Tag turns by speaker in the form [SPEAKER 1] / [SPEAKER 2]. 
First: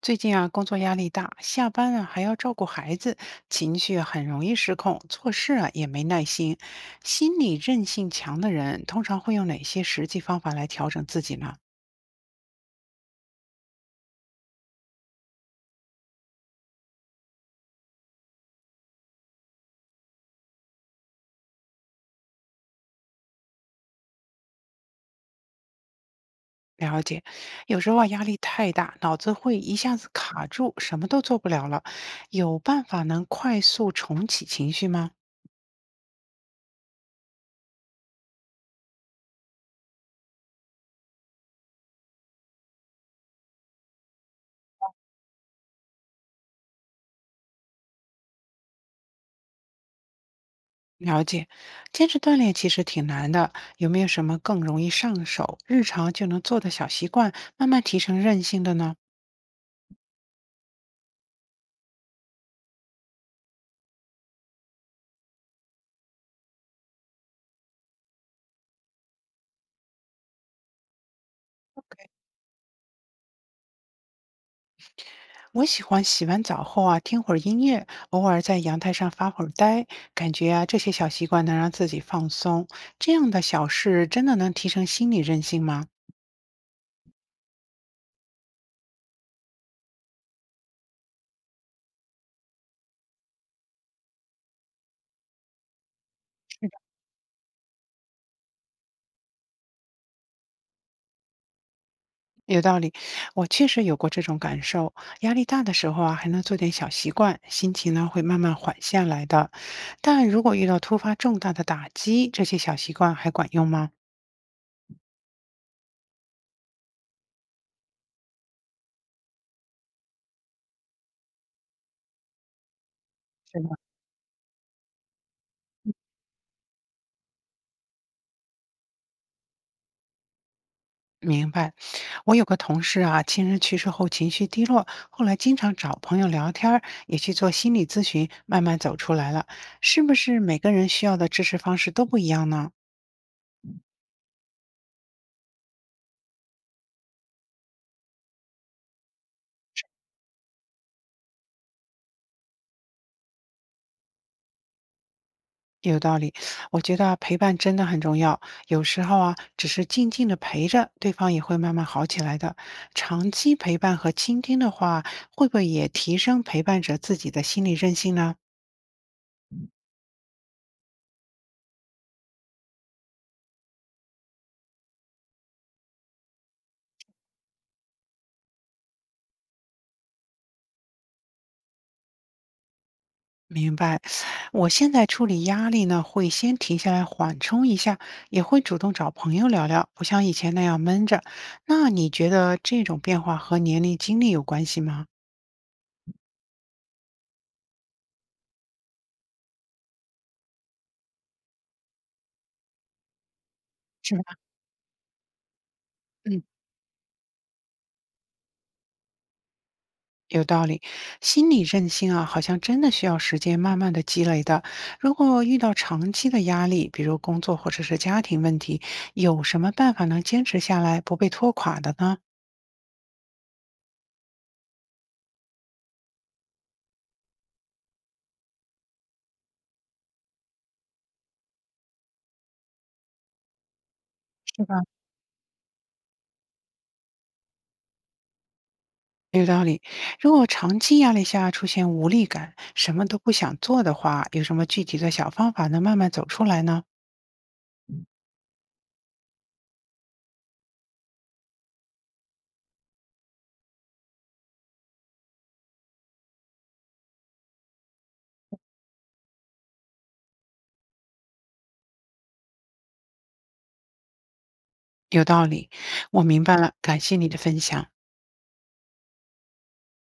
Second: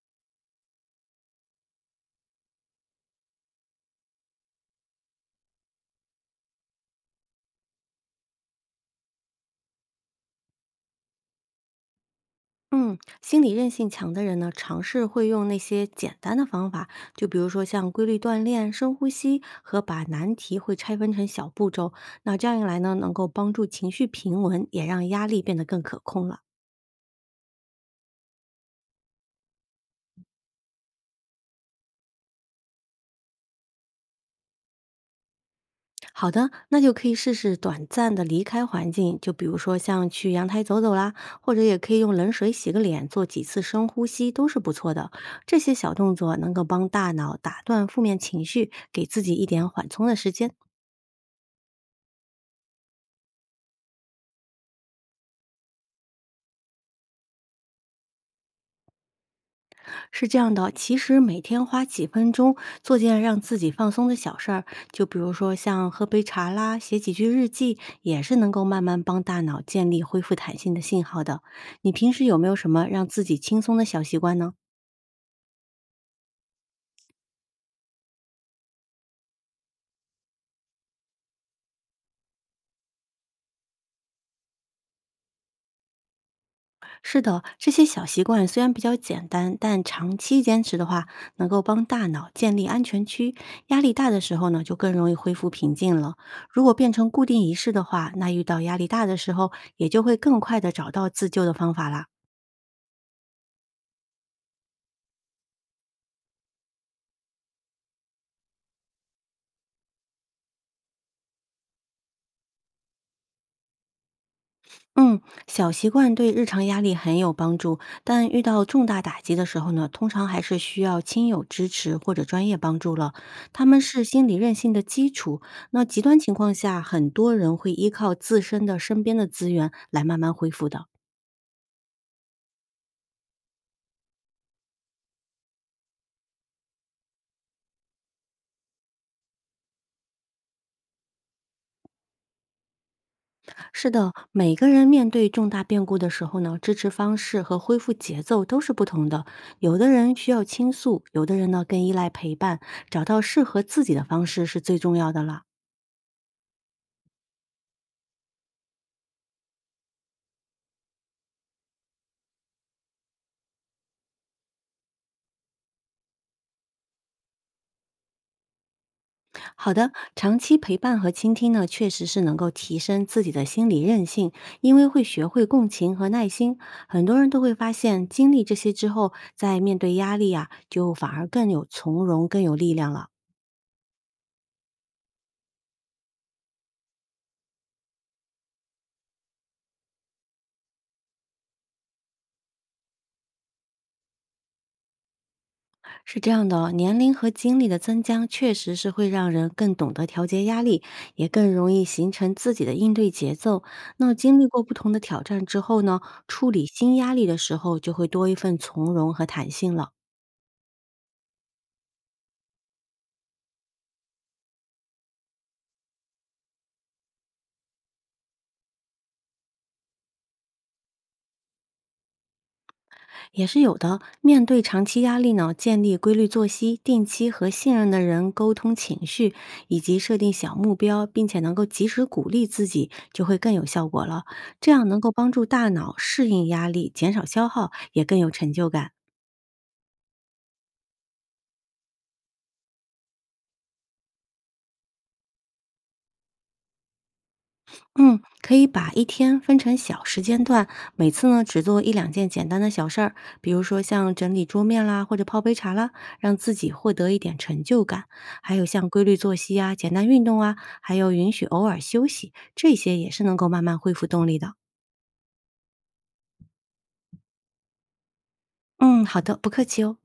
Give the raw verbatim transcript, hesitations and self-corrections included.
[SPEAKER 1] 最近啊，工作压力大，下班了还要照顾孩子，情绪啊很容易失控，做事啊也没耐心。心理韧性强的人，通常会用哪些实际方法来调整自己呢？
[SPEAKER 2] 嗯，心理韧性强的人呢，尝试会用那些简单的方法，就比如说像规律锻炼、深呼吸和把难题会拆分成小步骤。那这样一来呢，能够帮助情绪平稳，也让压力变得更可控了。
[SPEAKER 1] 了解，有时候啊压力太大，脑子会一下子卡住，什么都做不了了。有办法能快速重启情绪吗？
[SPEAKER 2] 好的，那就可以试试短暂的离开环境，就比如说像去阳台走走啦，或者也可以用冷水洗个脸，做几次深呼吸，都是不错的。这些小动作能够帮大脑打断负面情绪，给自己一点缓冲的时间。
[SPEAKER 1] 了解，坚持锻炼其实挺难的，有没有什么更容易上手、日常就能做的小习惯，慢慢提升韧性的呢？
[SPEAKER 2] 是这样的，其实每天花几分钟做件让自己放松的小事儿，就比如说像喝杯茶啦，写几句日记，也是能够慢慢帮大脑建立恢复弹性的信号的。你平时有没有什么让自己轻松的小习惯呢？
[SPEAKER 1] 我喜欢洗完澡后啊，听会儿音乐，偶尔在阳台上发会儿呆，感觉啊，这些小习惯能让自己放松。这样的小事真的能提升心理韧性吗？
[SPEAKER 2] 是的，这些小习惯虽然比较简单，但长期坚持的话，能够帮大脑建立安全区。压力大的时候呢，就更容易恢复平静了。如果变成固定仪式的话，那遇到压力大的时候，也就会更快的找到自救的方法啦。
[SPEAKER 1] 有道理，我确实有过这种感受。压力大的时候啊，还能做点小习惯，心情呢会慢慢缓下来的。但如果遇到突发重大的打击，这些小习惯还管用吗？
[SPEAKER 2] 嗯，小习惯对日常压力很有帮助，但遇到重大打击的时候呢，通常还是需要亲友支持或者专业帮助了。他们是心理韧性的基础。那极端情况下，很多人会依靠自身的身边的资源来慢慢恢复的。
[SPEAKER 1] 明白，我有个同事啊，亲人去世后情绪低落，后来经常找朋友聊天儿也去做心理咨询，慢慢走出来了。是不是每个人需要的支持方式都不一样呢？
[SPEAKER 2] 是的，每个人面对重大变故的时候呢，支持方式和恢复节奏都是不同的。有的人需要倾诉，有的人呢更依赖陪伴，找到适合自己的方式是最重要的了。
[SPEAKER 1] 有道理，我觉得啊陪伴真的很重要。有时候啊，只是静静的陪着，对方也会慢慢好起来的。长期陪伴和倾听的话，会不会也提升陪伴者自己的心理韧性呢？
[SPEAKER 2] 好的，长期陪伴和倾听呢，确实是能够提升自己的心理韧性，因为会学会共情和耐心。很多人都会发现，经历这些之后，在面对压力啊，就反而更有从容，更有力量了。
[SPEAKER 1] 明白，我现在处理压力呢，会先停下来缓冲一下，也会主动找朋友聊聊，不像以前那样闷着。那你觉得这种变化和年龄、经历有关系吗？
[SPEAKER 2] 是这样的哦，年龄和经历的增加，确实是会让人更懂得调节压力，也更容易形成自己的应对节奏。那
[SPEAKER 1] 是吧？
[SPEAKER 2] 经历过不同的挑战之后呢，
[SPEAKER 1] 嗯，
[SPEAKER 2] 处理新压力的时候，就会多一份从容和弹性了。
[SPEAKER 1] 有道理。心理韧性啊，好像真的需要时间慢慢的积累的。如果遇到长期的压力，比如工作或者是家庭问题，有什么办法能坚持下来，不被拖垮的呢？
[SPEAKER 2] 也是有的。面对长期压力呢，建立规律作息，定期和信任的人沟通情绪，以及设定小目标，并且能够及时鼓励自己，就会更有效果了。
[SPEAKER 1] 是
[SPEAKER 2] 这
[SPEAKER 1] 吧？
[SPEAKER 2] 样能够帮助大脑适应压力，减少消耗，也更有成就感。
[SPEAKER 1] 有道理，如果长期压力下出现无力感，什么都不想做的话，有什么具体的小方法能慢慢走出来呢？
[SPEAKER 2] 嗯，可以把一天分成小时间段，每次呢只做一两件简单的小事儿，比如说像整理桌面啦，或者泡杯茶啦，让自己获得一点成就感。还有像规律作息啊、简单运动啊，还有允许偶尔休息，这些也是能够慢慢恢复动力的。
[SPEAKER 1] 有道理，我明白了，感谢你的分享。
[SPEAKER 2] 嗯，好的，不客气哦。